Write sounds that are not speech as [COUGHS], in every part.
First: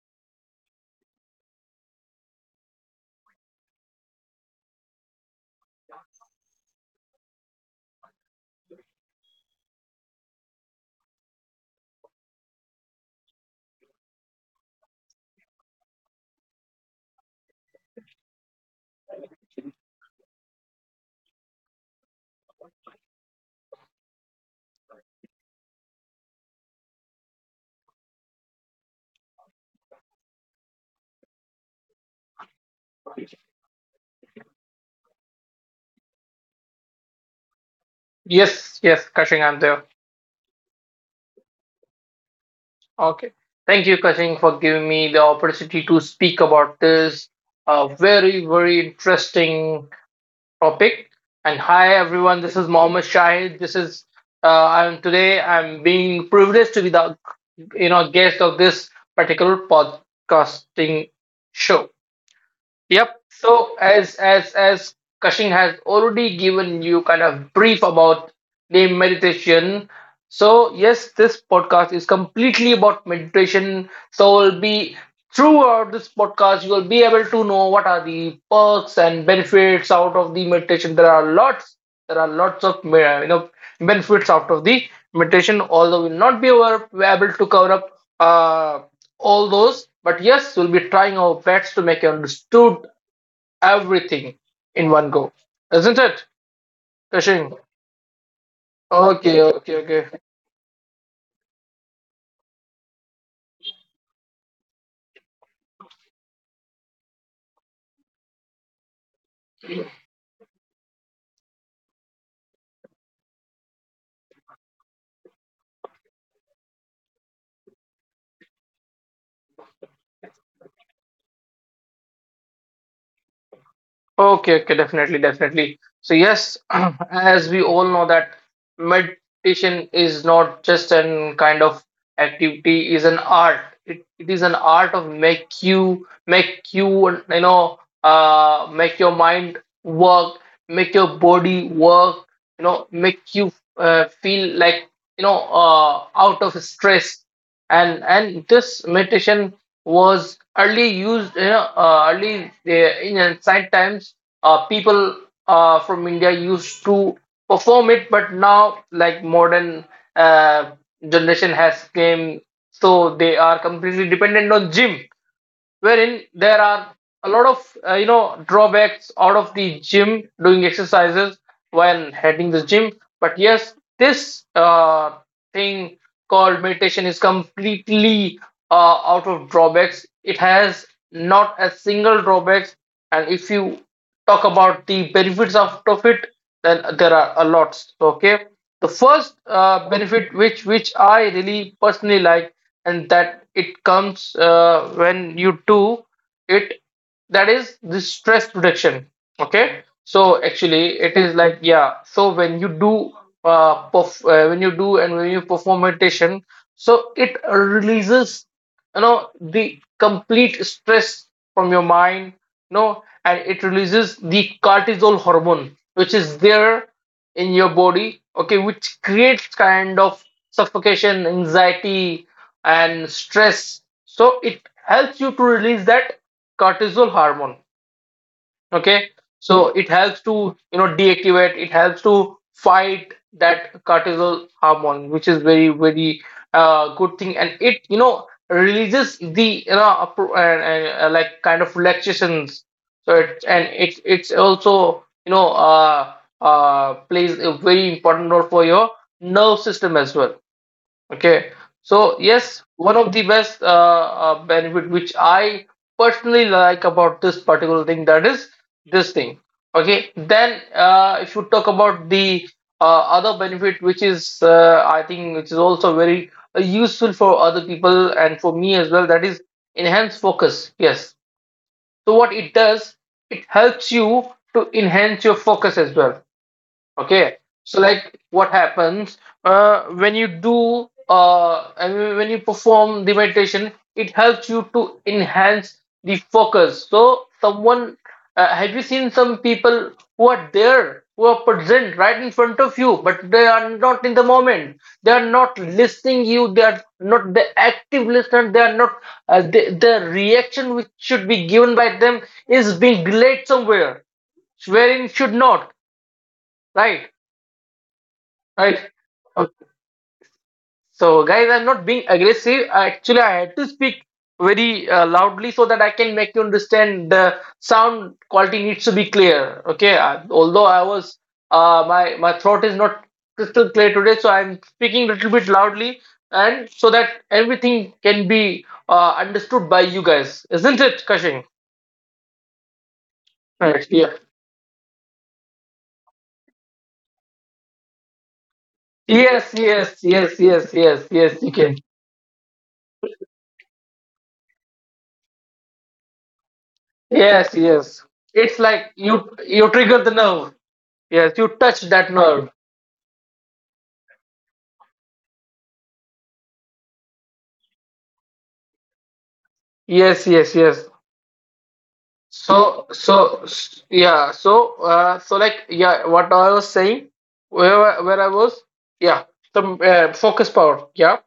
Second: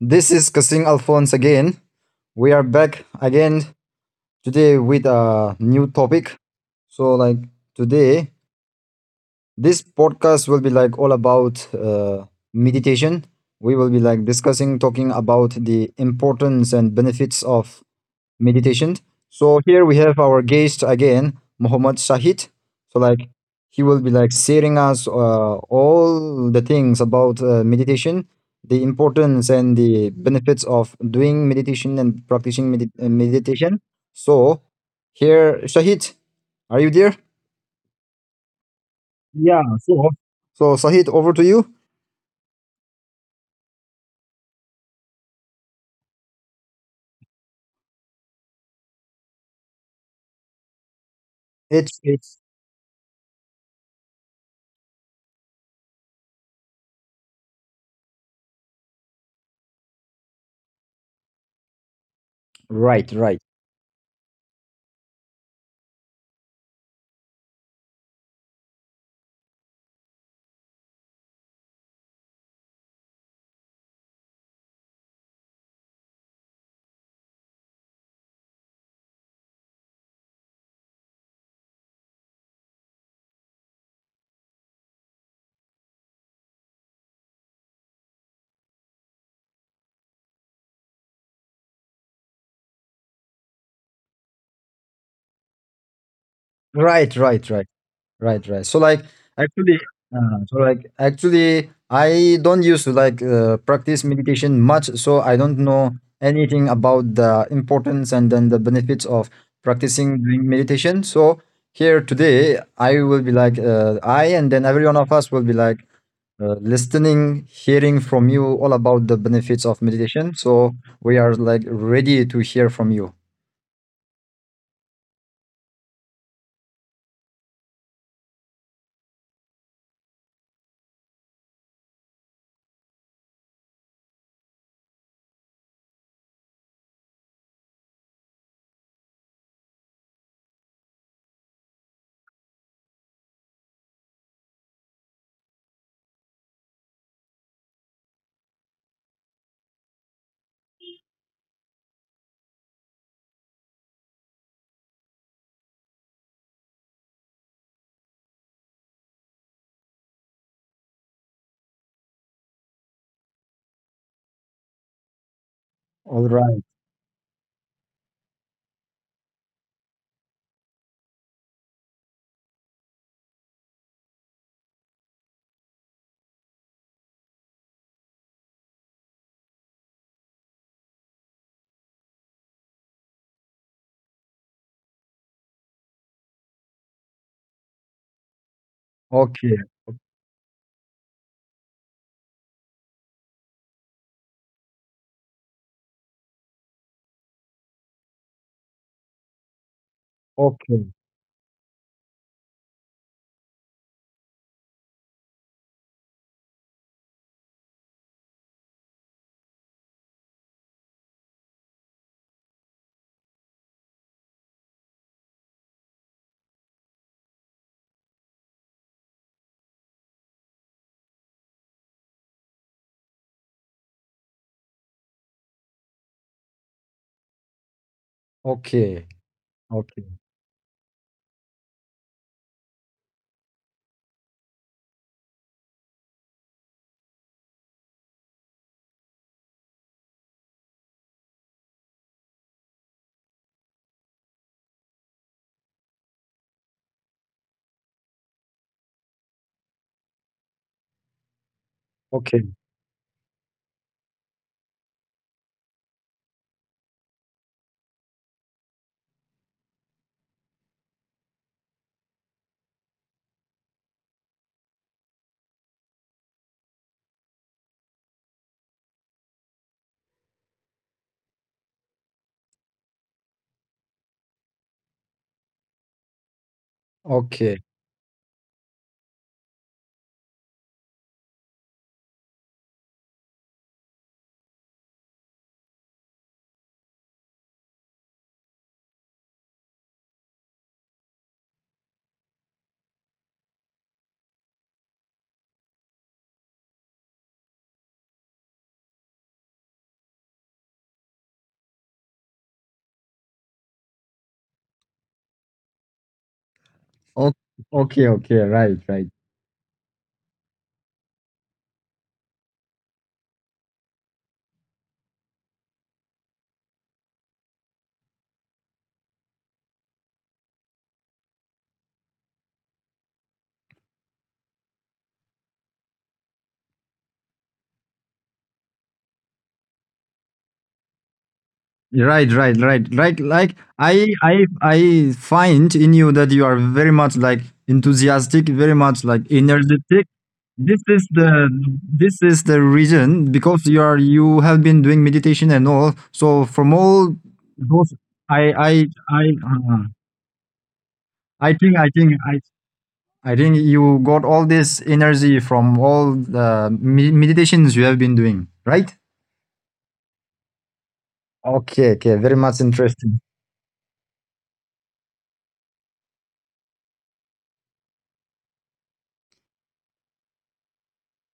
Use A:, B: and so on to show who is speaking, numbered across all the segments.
A: This is Kasing Alphonse again. We are back again today with a new topic. So, like today, this podcast will be like all about meditation. We will be like discussing, talking about the importance and benefits of meditations. So here we have our guest again, Muhammad Shahid. So like he will be like sharing us all the things about meditation, the importance and the benefits of doing meditation and practicing meditation. So here, Shahid, are you there?
B: Yes, yes, Kashing, I'm
A: Yeah.
B: there.
A: So Shahid, over to you.
B: Okay. Thank you, Kashing, for giving me the opportunity to speak about this very, very interesting topic. And hi,
A: It's
B: everyone.
A: it's
B: This is Mohammed Shahid. This is I'm today. I'm being privileged to be the guest of this particular podcasting show.
A: right,
B: Yep.
A: right,
B: So as Kashing has already given you kind of brief about the meditation. So yes, this podcast is completely about meditation. So will be throughout this podcast you will be able to know what are the perks and benefits out of the meditation. There are lots. There are lots of benefits out of the meditation. Although we'll not be able to cover up all those. But yes, we'll be trying our best to make you understood everything in one go, isn't it,
A: right, right,
B: Kashin?
A: right. Right, right.
B: Okay,
A: Actually,
B: okay, okay,
A: so like actually, I don't used to like practice meditation much, so I don't know anything about the importance and then the benefits of practicing doing meditation. So here today, I will be like I and then every one of us will be like listening, hearing from you all about the benefits of meditation. So we are like ready to hear from you.
B: okay. definitely, definitely. So yes, [CLEARS THROAT] as we all know that meditation is not just an kind of activity, is an art. It is an art of make you you know make your mind work, make your body work, you know, make you feel like out of stress and this meditation was early used early in ancient times, people from india used to perform it. But now like modern uh, generation has came, so they are completely dependent on gym,
A: All
B: wherein
A: right.
B: there are a lot of drawbacks out of the gym doing exercises when heading the gym. But yes, this thing called meditation is completely out of drawbacks. It has not a single drawbacks. And if you talk about the benefits out of it, then there are a lot. Okay, the first
A: Okay.
B: benefit which I really personally like, and that it comes when you do it, that is the stress reduction. Okay, so
A: Okay.
B: actually it is like yeah. So when you do when you perform meditation, so it releases the complete stress from your mind, no, and it releases the cortisol hormone, which is there in your body, okay, which creates kind of suffocation, anxiety, and stress. So it helps you to release that cortisol hormone.
A: Okay.
B: Okay, so it
A: Okay.
B: helps to deactivate. It helps to fight that cortisol hormone, which is very, very good thing. And it releases the like kind of relaxations. So it it's also plays a very important role for your nerve system as well. Okay, so
A: Okay.
B: yes, one of the best benefit which I personally like about this particular thing, that is this thing. Okay, then if you talk about the other benefit, which is I think which is also very useful for other people and for me as well, that is enhanced focus. Yes, so what it does, it helps you to enhance your focus as well. Okay,
A: Okay.
B: so like what happens when you do and when you perform the meditation, it helps you to enhance the focus. So, someone have you seen some people who are there, who are present right in front of you, but they are not in the moment. They are not listening you. They are not the active listener. They are not the reaction which should be given by them is being delayed somewhere, wherein it should not. Right.
A: O- okay, okay, right,
B: Right.
A: right,
B: Okay. So, guys, I'm not being aggressive. Actually, I had to speak very loudly so that I can make you understand the sound quality needs to be clear. Okay. Although I was, my throat is not crystal clear today, so I'm speaking a little bit loudly, and so that everything can be understood by you guys, isn't it, Kashing?
A: right, right, right, right, like,
B: Right.
A: i
B: Yeah.
A: i I find in you that you are very much like enthusiastic, very much like
B: Yes.
A: energetic.
B: Yes. Yes.
A: this
B: Yes.
A: is
B: Yes.
A: the
B: Yes. You can.
A: this is the reason because you have been doing meditation and all, so from all
B: Yes.
A: those.
B: Yes.
A: i
B: It's
A: i
B: like
A: i
B: you
A: uh,
B: trigger the nerve. Yes,
A: i
B: you
A: think
B: touch
A: i think
B: that
A: i
B: nerve.
A: I think you got all this energy from all the meditations you have been doing, right?
B: Yes, yes, yes.
A: Okay, okay, very much interesting.
B: Yeah. So, so like, yeah. What I was saying, where I was, yeah. The focus power, yeah.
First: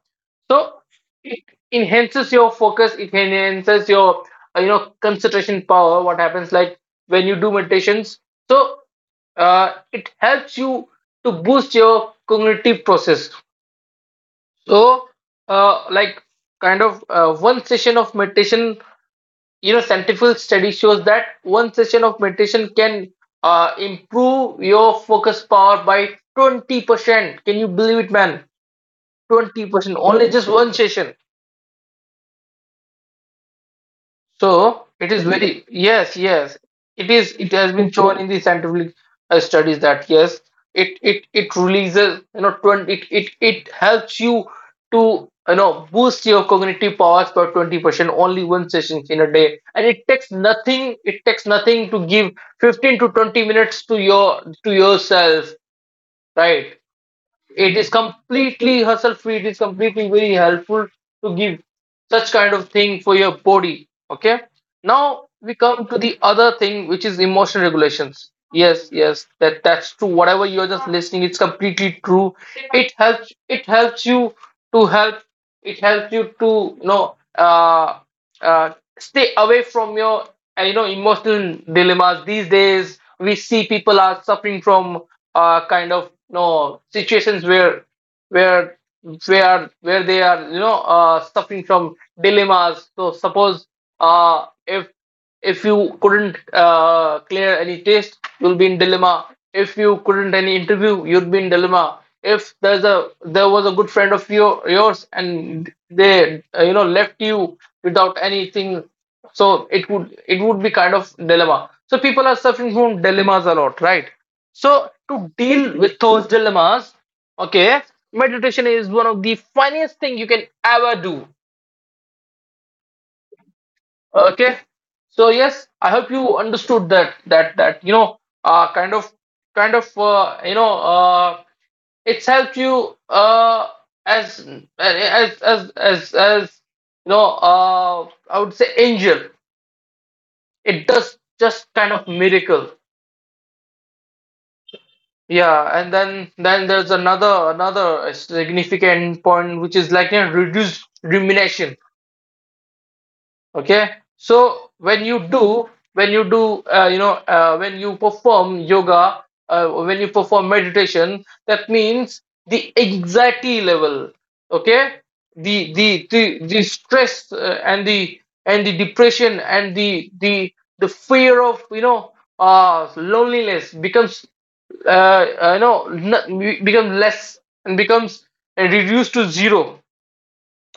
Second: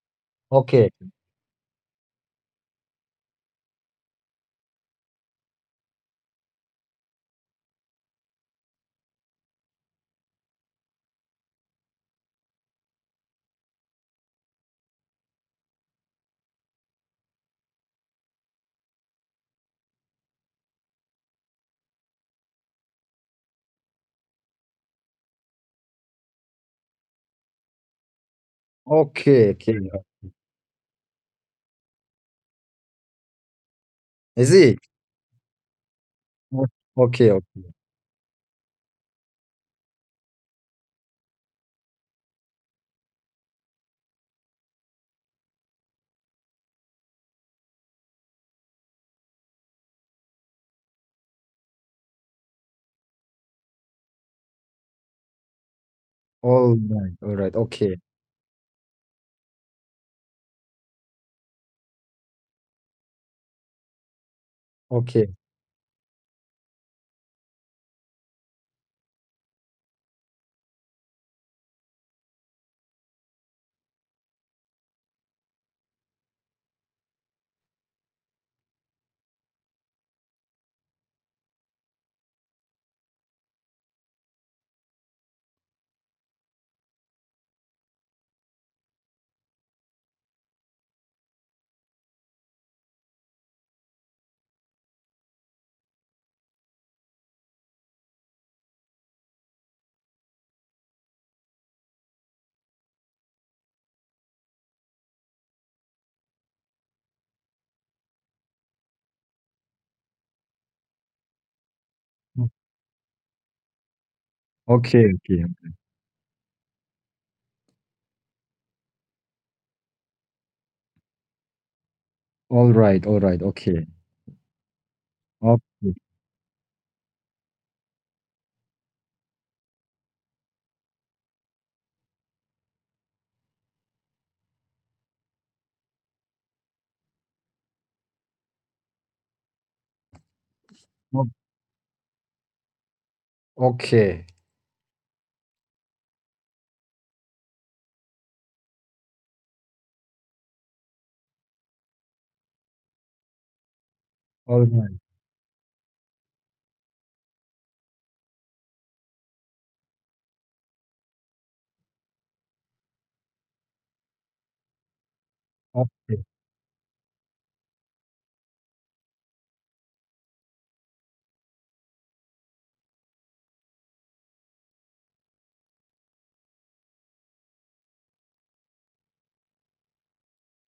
B: So
A: Okay.
B: it enhances your focus. It enhances your you know, concentration power. What happens like when you do meditations? So, it helps you to boost your cognitive process. So, uh, like one session of meditation, you know, scientific study shows that one session of meditation can improve your focus power by 20%. Can you believe it, man?
A: Okay, okay.
B: 20%, only just one session.
A: Is it?
B: So it is very, yes, yes.
A: O
B: It
A: okay,
B: is. It has
A: okay.
B: been shown in the scientific studies that yes, it releases you know 20, it helps you to boost your cognitive powers by 20%, only one session in a day, and it takes nothing. It takes nothing to give 15 to 20 minutes to yourself,
A: All
B: right?
A: right, all right.
B: It is
A: Okay,
B: completely hassle free. It is completely very helpful to give such kind of thing for your body. Okay, now
A: okay.
B: we come to the other thing, which is emotion regulations. Yes, yes, that's true, whatever you're just listening, it's completely true. It helps you to help it helps you to uh, stay away from your emotional dilemmas. These days we see people are suffering from kind of you know situations where where they are suffering from dilemmas. So suppose uh, if if you couldn't clear any test, you'll be in dilemma. If you couldn't any interview, you'd be in dilemma. If there was a good friend of yours and they left you without anything, so it would be kind of dilemma. So people are
A: O
B: suffering from dilemmas a lot, right? So
A: okay,
B: to
A: okay.
B: deal with those dilemmas, okay, meditation is one of the funniest thing you can ever do.
A: All right, all right. Okay.
B: Okay, so yes, I
A: Okay.
B: hope you understood that kind of kind of uh, you know uh it's helped you as as as as as you know, I would say angel. It does
A: O
B: just kind of miracle.
A: okay.
B: Yeah, and then there's another significant point, which is, like, you know, reduced rumination. Okay,
A: All
B: so
A: right.
B: when you do when you do when you perform yoga, when you perform meditation, that means the anxiety level, okay,
A: Okay,
B: the stress and the depression and the fear of you know loneliness becomes uh, uh you know becomes less and becomes reduced to zero,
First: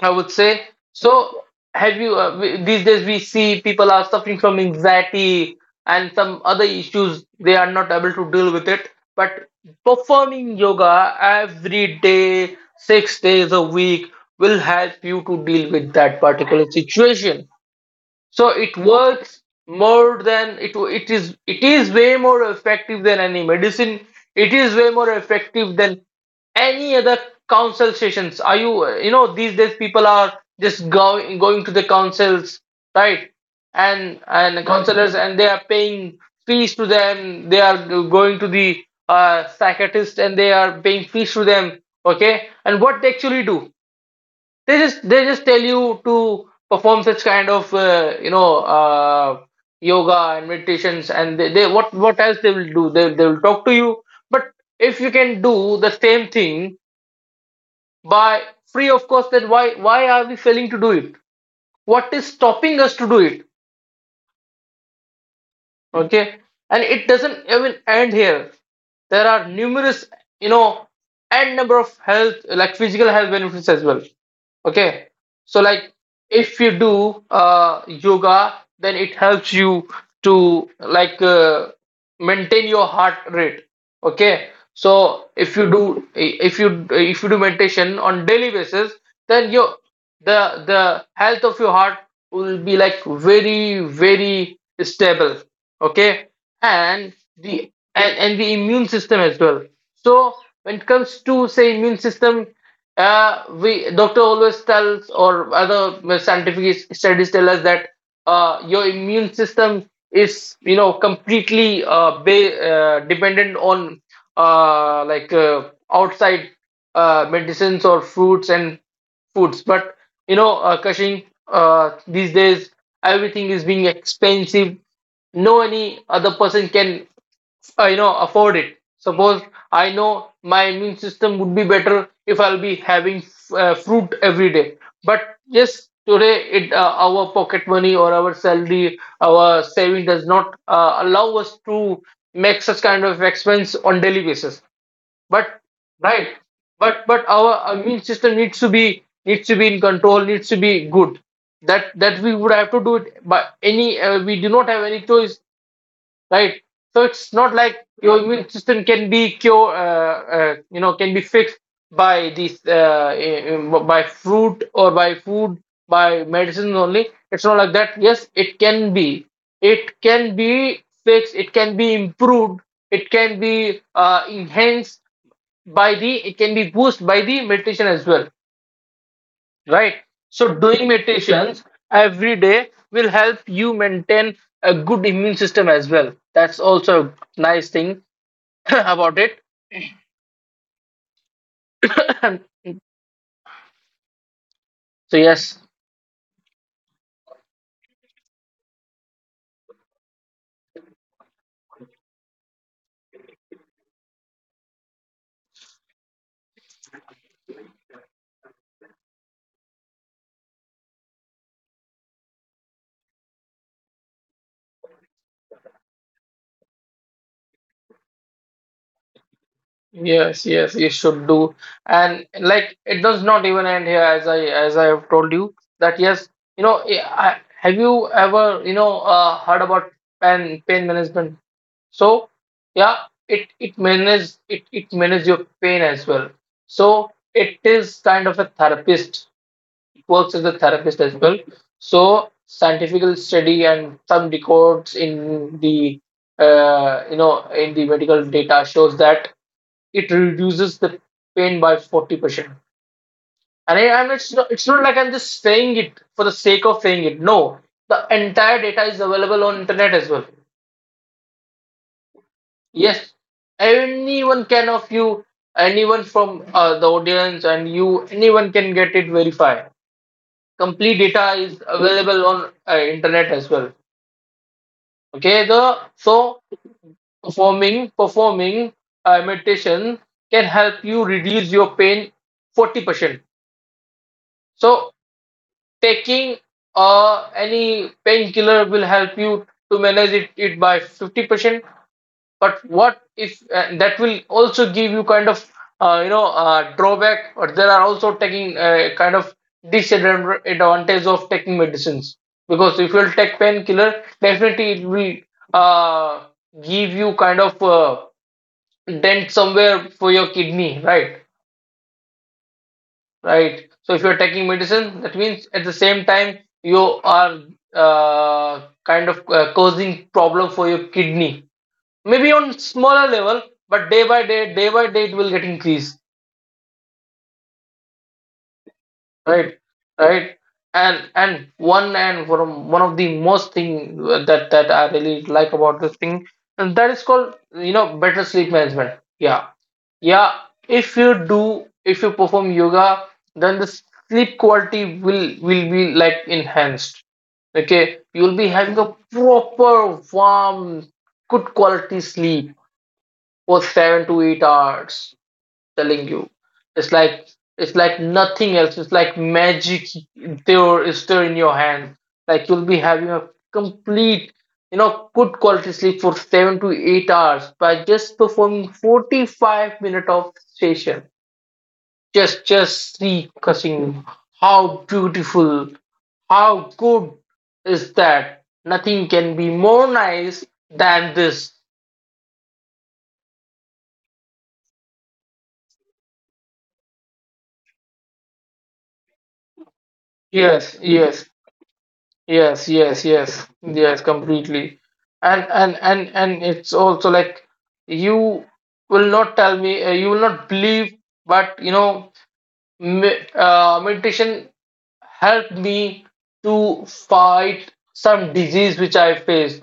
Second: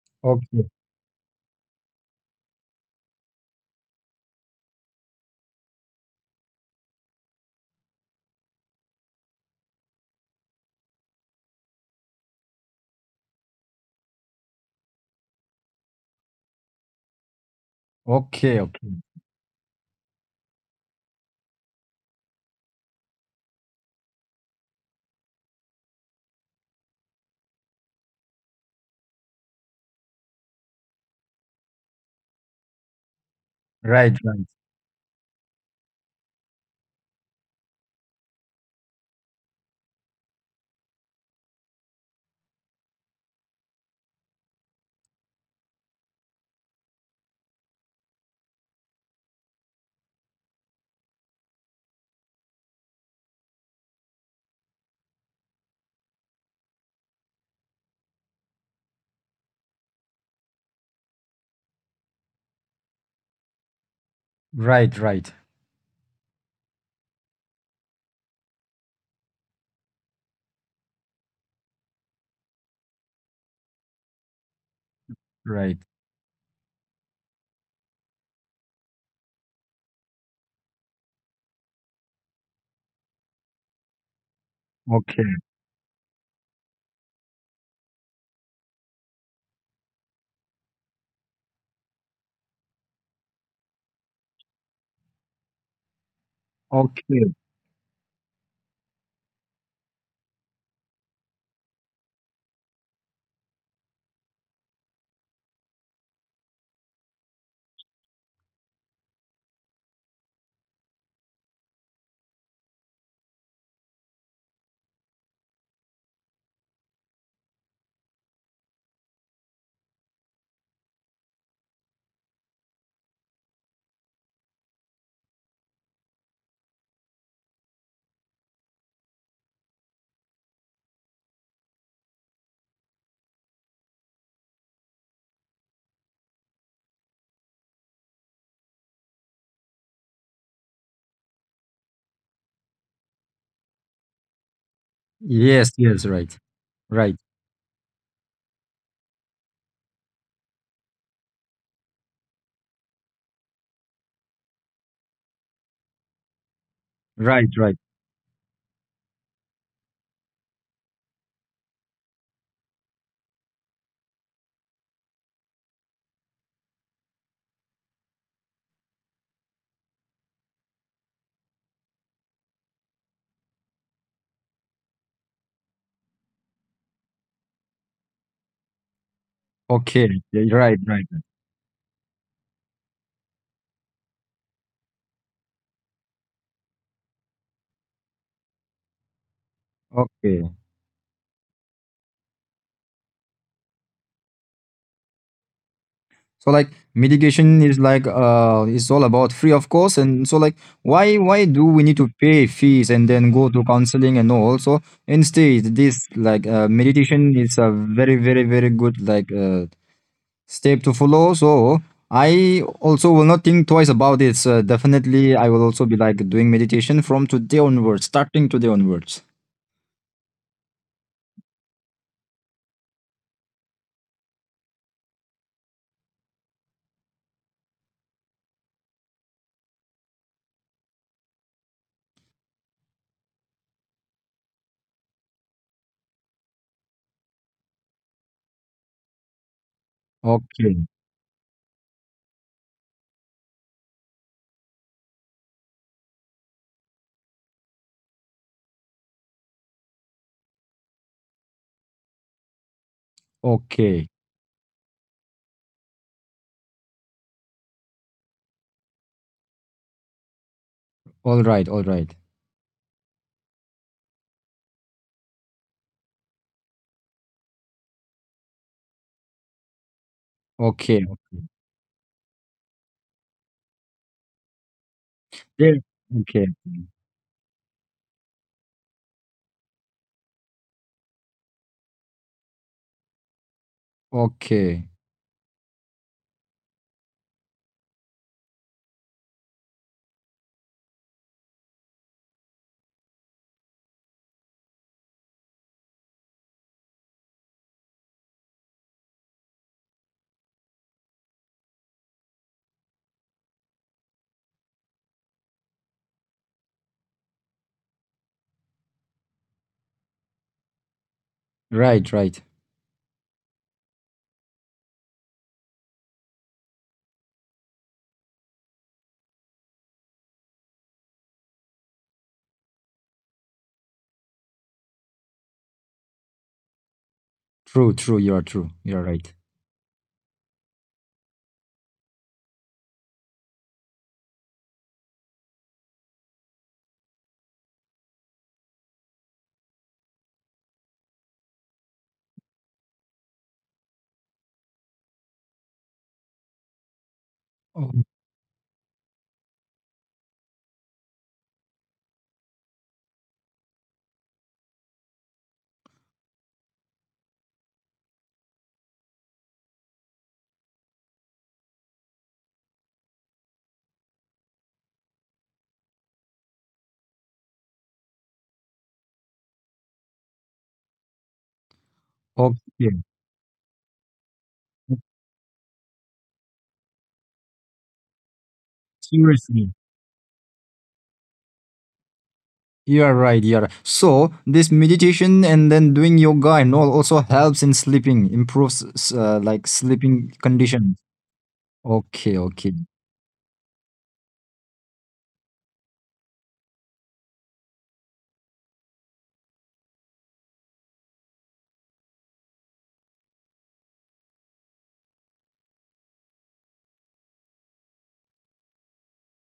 B: I would say.
A: okay.
B: So, have you these days we see people are suffering from anxiety and some other issues they are not able to deal with it. But performing yoga every day, 6 days a week, will help you to deal with that particular situation. So
A: Okay,
B: it
A: okay.
B: works more than it is way more effective than any medicine. It is way more effective than any other council sessions. Are you you know these days people are just going to the councils, right?
A: Right,
B: And
A: right.
B: counselors, and they are paying fees to them. They are going to the psychiatrist and they are paying fees to them. Okay, and what they actually do? They just tell you to perform such kind of yoga and meditations, and they what else they will do? They will talk to you. But if you can do the same thing by free of cost, then why are we failing to do it? What is stopping us to do it?
A: Right, right.
B: Okay, and it doesn't even end here. There are numerous you know n number of health, like, physical health benefits as well. Okay, so
A: Right.
B: like, if you do yoga, then it helps you to, like, maintain your heart rate. Okay. So
A: Okay.
B: if you do meditation on daily basis, then your the health of your heart will be, like, very very stable. Okay. And
A: Okay.
B: and the immune system as well. So when it comes to, say, immune system, we doctor always tells or other scientific studies tell us that your immune system is completely dependent on like, outside medicines or fruits and foods, but Kashin, these days everything is being expensive. No, any other person can afford it. Suppose I know my immune system would be better if I'll be having fruit every day, but yes, today it our pocket money or our salary, our saving does not allow us to make such kind of expense on daily basis. But
A: Yes, yes,
B: right,
A: right.
B: but
A: Right.
B: but our immune system needs to be in control, needs to be good. That we would have to do it, but any we do not have any choice, right? So it's not
A: Right,
B: like
A: right.
B: your immune system can be can be fixed by these by fruit or by food, by medicines only. It's not like that. Yes, it can be. It can be fixed. It can be improved. It can be enhanced by the. It can be boosted by the meditation as well, right?
A: Okay.
B: So,
A: Yeah,
B: doing
A: right, right, right.
B: meditations every day will help you maintain a good immune system as well. That's also a nice thing [LAUGHS] [COUGHS] about it.
A: Okay.
B: [COUGHS] So, yes,
A: So like mitigation is like it's all about free of course, and so like why do we need to pay fees and then go to counseling and all? So instead this like meditation is a very, very, very good like step to follow. So I also will not think twice about this. Definitely I will also be like doing meditation from today onwards, starting today onwards.
B: yes, yes, you should do. And, like, it does not even end here, as I have told you that, yes, you know, have you ever heard about pain management? So, yeah, it manages your pain as well. So it is kind of a therapist. It works as a
A: Okay,
B: therapist as well. So scientific study and some records in the you know in the medical data shows that it reduces the pain by 40%. And I, I'm
A: okay.
B: it's not like I'm just saying it for the sake of saying it. No, the entire data is available on internet as well.
A: All right, all right.
B: Yes, anyone can of you, anyone from the audience, and you, anyone can get it verified. Complete
A: Okay,
B: data
A: okay.
B: is available on internet as well. Okay,
A: Yeah.
B: the so
A: Okay,
B: performing meditation can help you reduce your pain 40%. So
A: okay.
B: taking any painkiller will help you to manage it by 50%. But what if, that will also give you kind of drawback, or there are also taking kind of disadvantage of taking medicines, because if you'll take painkiller, definitely it will uh, give you kind of dent somewhere for your kidney, right.
A: Right, right.
B: Right. So if you're taking medicine, that means at the same time you are kind of causing problem for your kidney, maybe on smaller level, but day by day, day by day, it will get increased.
A: True, true. You are true. You are right.
B: Right. Right. And one, and from one of the most thing that I really like about this thing, and that is called, you know, better sleep management. Yeah, yeah. if you do if you perform yoga, then the sleep quality will be, like, enhanced.
A: Oh,
B: Okay. You'll be having a proper, warm, good quality sleep for 7 to 8 hours, telling you. It's like it's like nothing else. It's like magic there is there in your hand. Like, you'll be having a complete, you know, good quality sleep for 7 to 8 hours by just performing 45 minute of session. Just
A: okay.
B: see cussing, how beautiful, how good is that. Nothing can be
A: Seriously.
B: more nice than this.
A: You are right. You are right. So this meditation and then doing yoga and all also helps in sleeping, improves like sleeping
B: Yes,
A: condition.
B: yes.
A: Okay,
B: Yes,
A: okay.
B: yes, yes, yes, completely. And it's also like you will not tell me, you will not believe, but you know, meditation helped me to fight some disease which I faced.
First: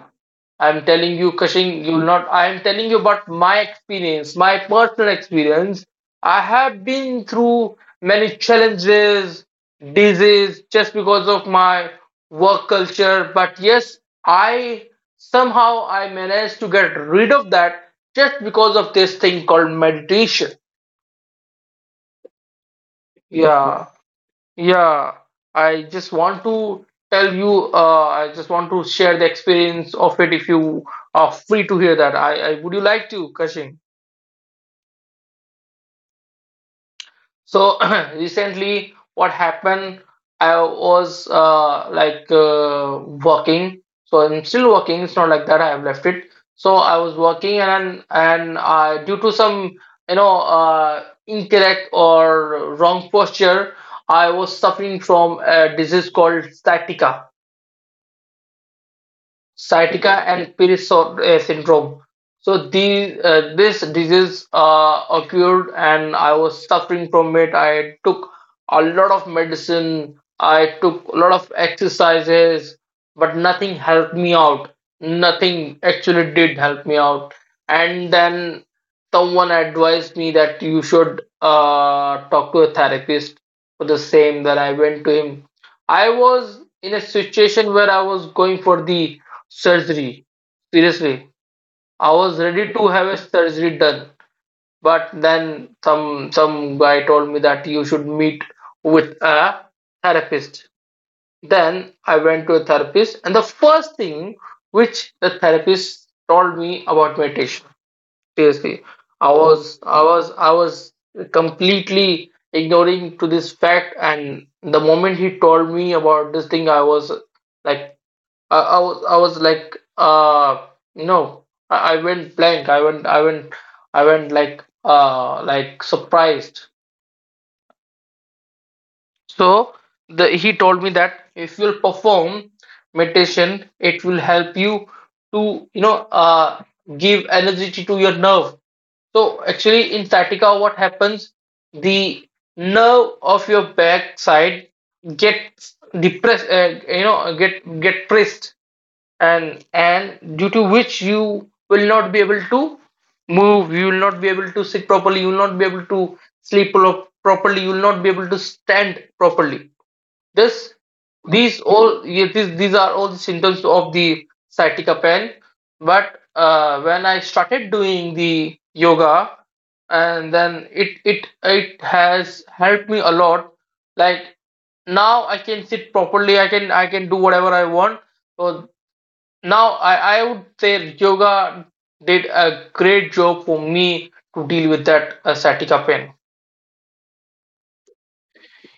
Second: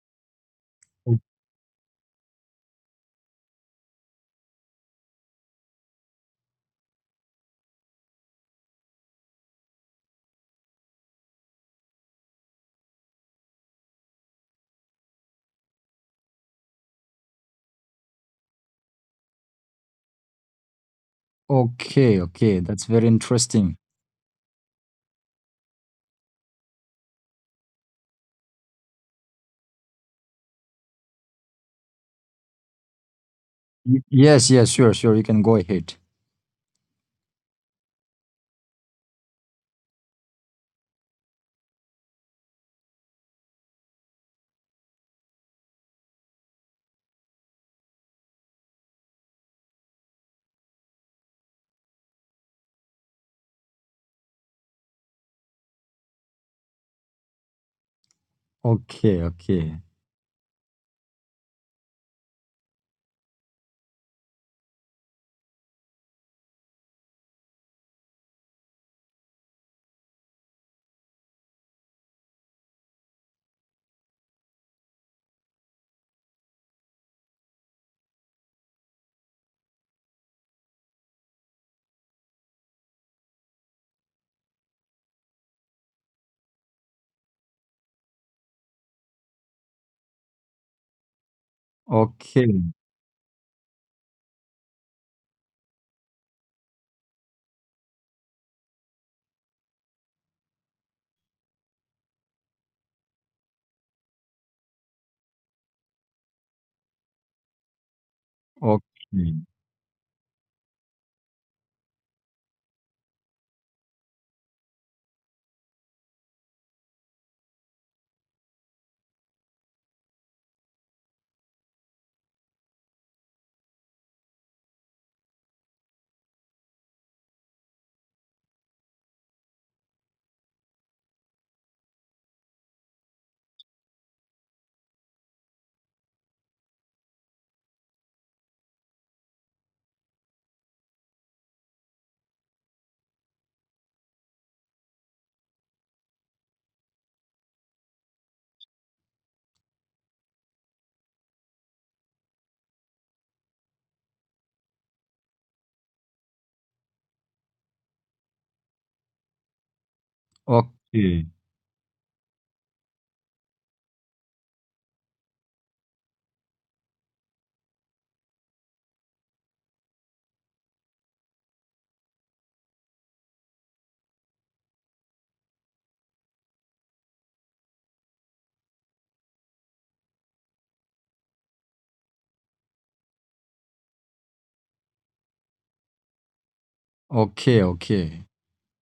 B: I'm telling
A: O-
B: you, Kashing, you'll not. I'm telling you about my experience, my personal experience. I have been through many challenges, disease, just because of my work culture. But yes, I somehow I managed to get rid of that just because of this thing called meditation.
A: Okay, okay. That's very interesting.
B: Yeah. Yeah, I just want to tell you, I just want to share the experience of it if you are free to hear that. I Would you like to, Kashin?
A: Yes, yes, sure, sure. You can go ahead.
B: So [CLEARS THROAT] recently, what happened? I was like, working, so I'm still working. It's not like that. I have left it. So I was working, and due to some incorrect or wrong posture, I was suffering from a disease called sciatica
A: Okay, okay.
B: sciatica and syndrome. So the this disease occurred, and I was suffering from it. I took a lot of medicine. I took a lot of exercises, but nothing helped me out. Nothing actually did help me out. And then someone advised me that you should talk to a therapist for the same. That I went to him. I was in a situation where I was going for the surgery. Seriously, I was
A: Okay,
B: ready to have a surgery done, but then some guy told me that you should meet with a therapist. Then I went to a therapist, and the first thing which the therapist told me about meditation. Seriously, I
A: okay,
B: was I was I was completely ignoring to this fact, and the moment he told me about this thing, I was like, I, I was I was like uh no, I went blank. I went like, like, surprised. So the he told me that if you'll perform meditation, it will help you to uh give energy to your nerve. So actually, in sciatica what happens, the nerve of your back side gets depressed, get pressed, and due to which you will not be able to move, you will not be able to sit properly, you will not be able to sleep properly, you will not be able to stand properly. This
A: okay,
B: these all Yeah, these are all the symptoms of the sciatica pain. But when I started doing the yoga, and then it has helped me a lot, like, now I can sit properly, I can do whatever I want. So now, I would say yoga did a great job for me to deal with that sciatica pain.
A: okay, okay.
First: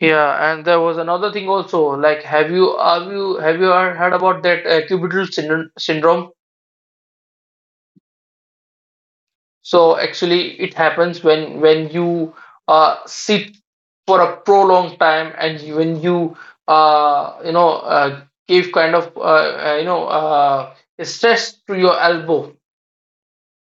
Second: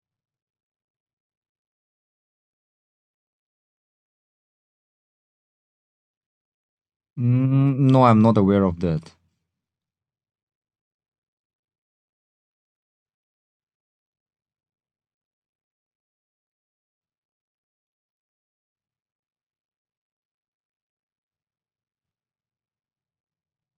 B: Yeah, and there was another thing also. Like, have you heard about that cubital syndrome? Syndrome.
A: Mm, no, I'm not aware of that.
B: So actually, it happens when you sit for a prolonged time, and when you you know give kind of uh, you know uh, stress to your elbow,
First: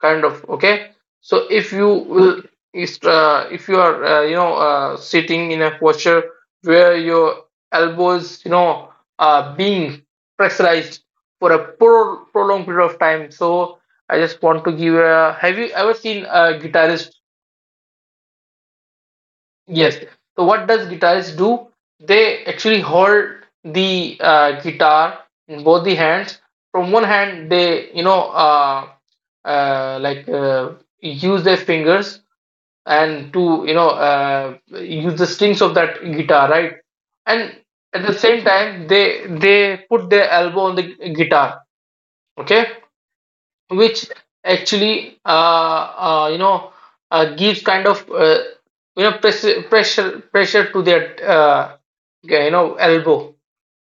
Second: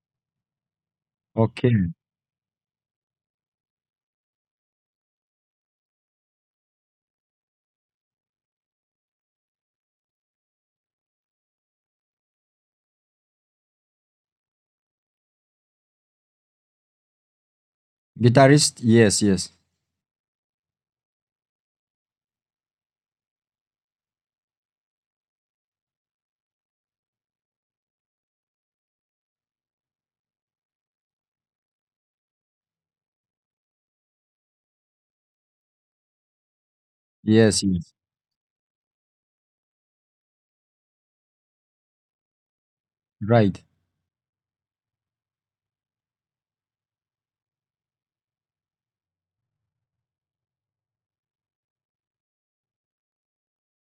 B: kind of. Okay. So
A: Okay.
B: if you are sitting in a posture where your elbows, you know, are being pressurized for a prolonged period of time. So I just want to give a— have you ever seen a guitarist?
A: Guitarist? Yes, yes.
B: Yes. So what does guitarists do? They actually hold the guitar in both the hands. From one hand, they, like, use their fingers, and to, use the strings of that guitar, right? And
A: Yes, yes.
B: at the same time, they put their elbow on the guitar. Okay,
A: Right.
B: which actually gives kind of pressure to their, yeah, you know, elbow.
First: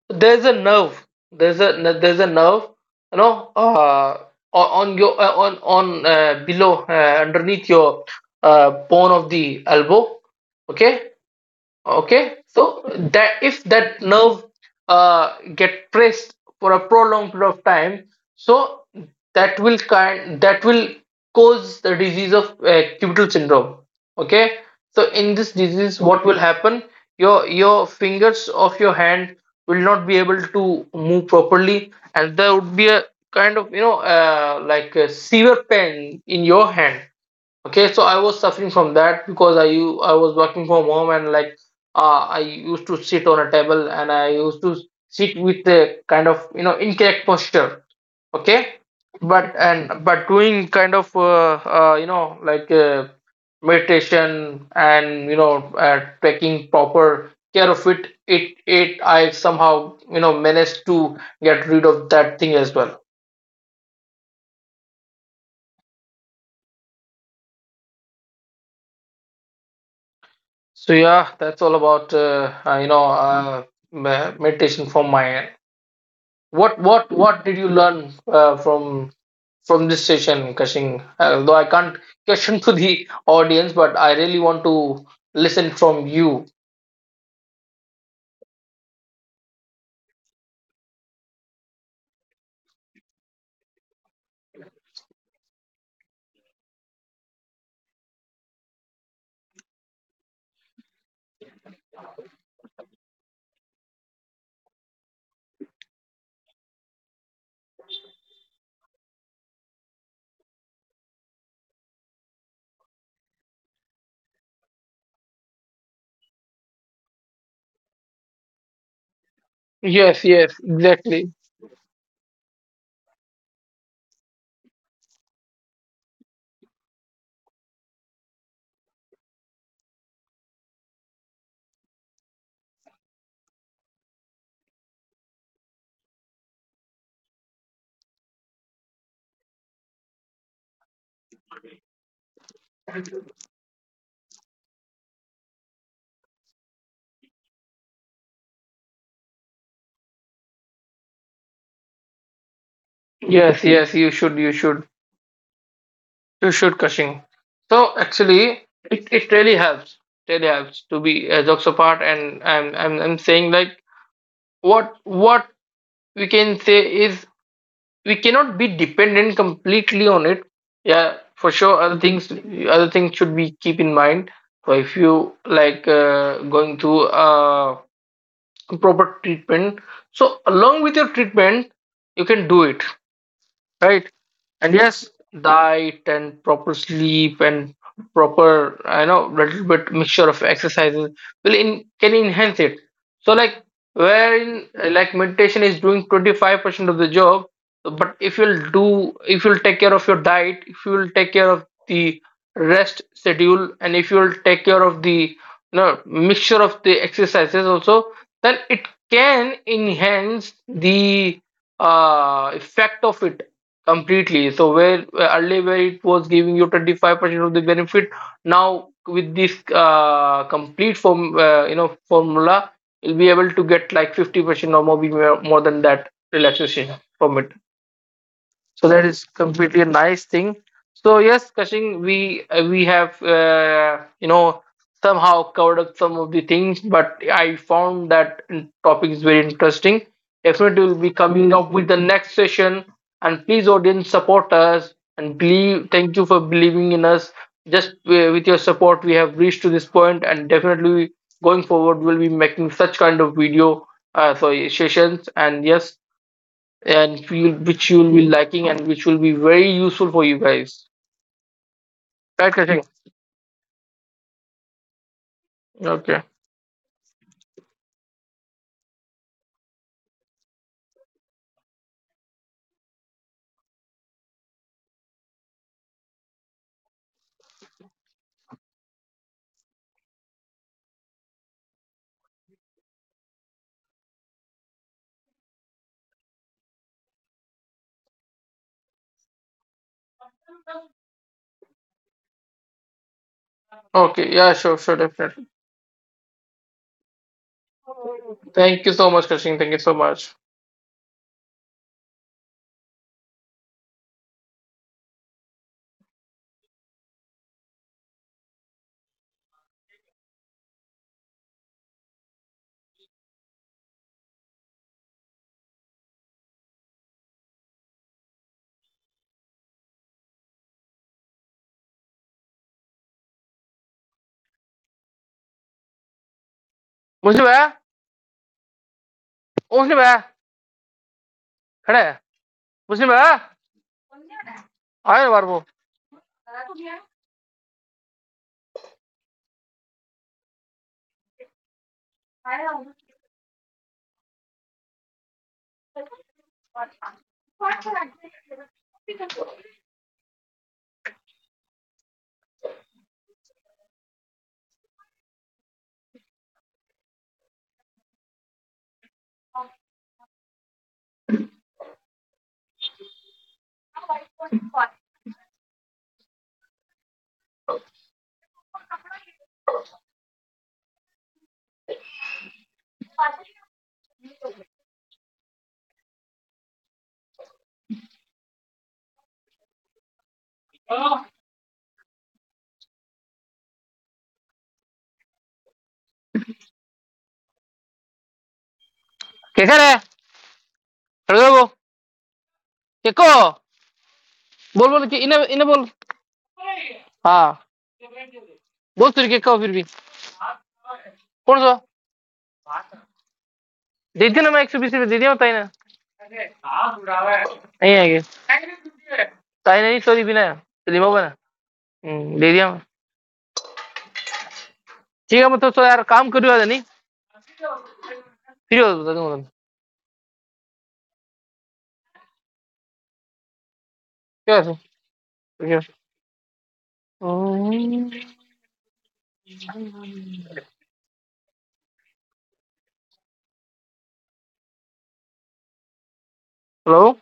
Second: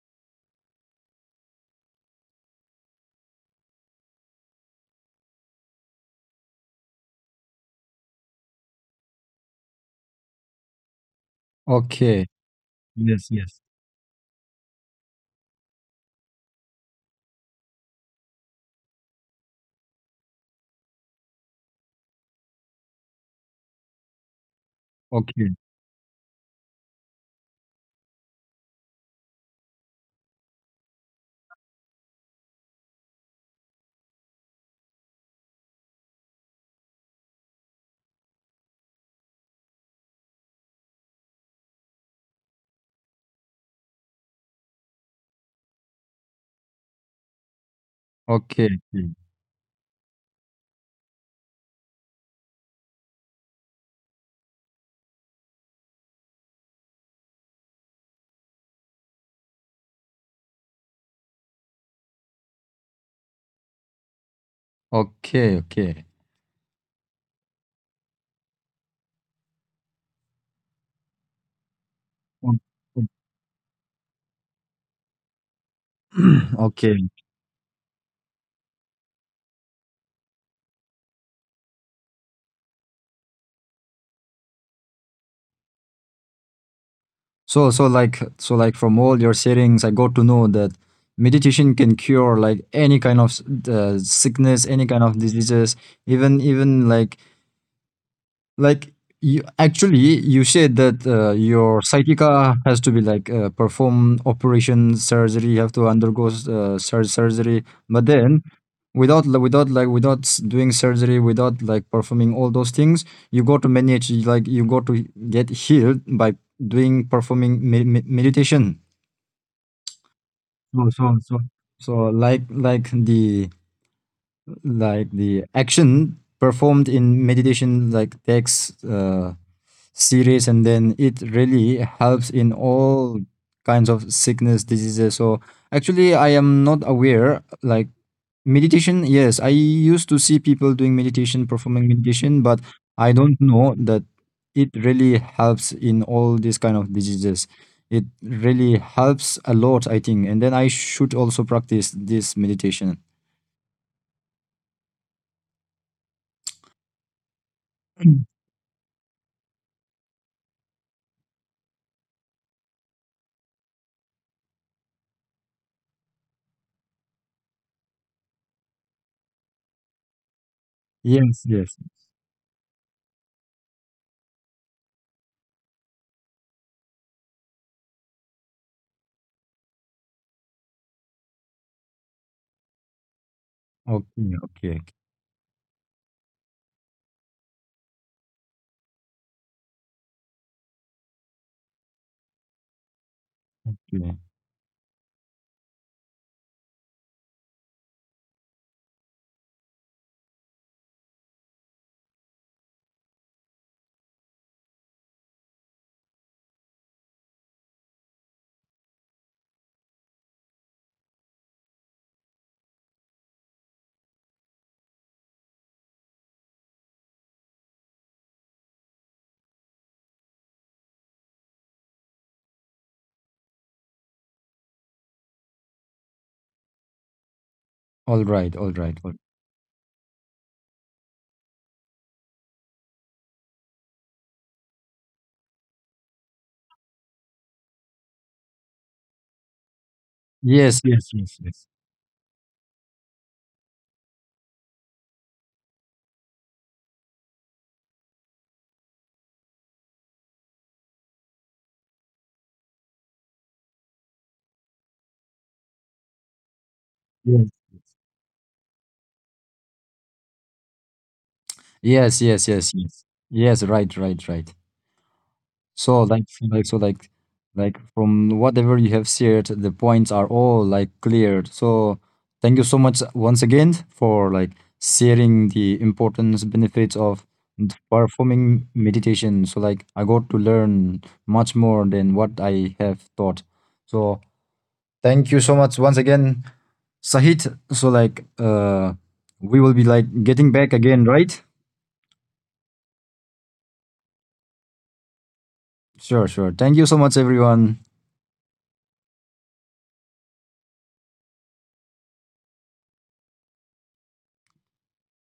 B: there's a nerve there's a nerve, you know, on your, on below, underneath your bone of the elbow. Okay.
A: Okay.
B: Okay. So
A: Yes,
B: that
A: yes.
B: if that nerve get pressed for a prolonged period of time, so that will cause the disease of cubital syndrome. Okay. So in
A: Okay,
B: this disease what will happen, your fingers of your hand will not be able to move properly, and there would be a kind of, like, a severe pain in your hand. Okay, so I was suffering from that because I was working from home, and, like, I used to sit on a table, and I used to sit with a kind of, you know, incorrect posture. Okay,
A: okay, okay,
B: but doing kind of like, meditation, and, taking proper care of it, I somehow, you know, managed to get rid of that thing as well.
A: okay, okay.
B: So yeah, that's all about
A: O- o-
B: meditation from my end. What what
A: Okay.
B: what did you learn, from this session, Kashing? Though I can't question to the audience, but I really want to listen from you.
A: So like from all your settings, I got to know that meditation can cure like any kind of sickness, any kind of diseases, even like like you actually you said that your psychica has to be like perform operation surgery. You have to undergo surgery, but then without like without s- doing surgery, without like performing all those things, you go to manage like you go to get healed by doing performing meditation.
B: Yes, yes,
A: So so
B: exactly.
A: so so, like the action performed in meditation like takes series, and then it really helps in all kinds of sickness diseases. So actually I am not aware like meditation, yes, I used to see people doing meditation performing meditation, but I don't know that it really helps in all these kind of diseases. It really helps a lot, I think, and then I should also practice this meditation.
B: Yes, yes, you should, you should, you should, Kashing. So actually, it really helps. Really helps to be, jokes apart, and I'm saying, like, what we can say is, we cannot be dependent completely on it. Yeah,
A: Yes,
B: for
A: yes.
B: sure, other things should be keep in mind. So, if you, like, going through, proper treatment, so along with your treatment you can do it, right?
A: Okay,
B: And
A: okay.
B: yes, diet and proper sleep and proper, I know, little bit mixture of exercises will in can enhance it. So, like,
A: Okay,
B: wherein, like, meditation is doing 25% of the job, but if you'll take care of your diet, if you'll take care of the rest schedule, and if you'll take care of the, you know, mixture of the exercises also, then it can enhance the, effect of it completely. So where, earlier where it was giving you 25% of the benefit, now with this, complete formula, you'll be able to get, like, 50% or maybe more than that relaxation from it.
A: all right, all
B: So
A: right,
B: that
A: all right.
B: is completely a nice thing. So yes, Kashing, we have, somehow covered up some of the things, but I found that topic is very interesting.
A: Yes,
B: Definitely, we'll be
A: yes, yes,
B: coming
A: yes.
B: up with the next session. And please, audience, support us and believe. Thank you for believing in us. Just, with your support, we have reached to this point, and definitely going forward, we'll be making such kind of video sorry sessions. And yes, and
A: Yes.
B: you'll, which you'll be liking, and which will be very useful for you guys.
A: Yes, yes,
B: Right,
A: yes,
B: Kashin?
A: yes. Yes, right, right, right. So
B: Okay.
A: like f- like so like like from whatever you have shared, the points are all like cleared. So thank you so much once again for like sharing the importance benefits of performing meditation. So like I got to learn much more than what I have thought. So thank you so much once again, Sahit. So like we will be like getting back again, right?
B: Okay. Yeah, sure, sure, definitely.
A: Sure, sure. Thank you so much, everyone.
B: Thank you so much, Kashin. Thank you so much. मुस्लिम है, ओ मुस्लिम है, खड़ा है मुस्लिम है, आए बार वो, कैसा है, खड़े हो वो, केको बोल, बोल कि इन्हें इन्हें बोल, हाँ बोल, तुझे केको फिर भी कौन सा दे दिया, ना मैं एक सौ बीस रुपये दे दिया मैं, ताई ने नहीं आएंगे, ताई ने नहीं, सॉरी बिना लिमा बना दे दिया मैं। ठीक है मैं, तो, तो यार काम करूँ यार, नहीं फिर हो जाता हूँ, क्या है सर? 哦，Hello，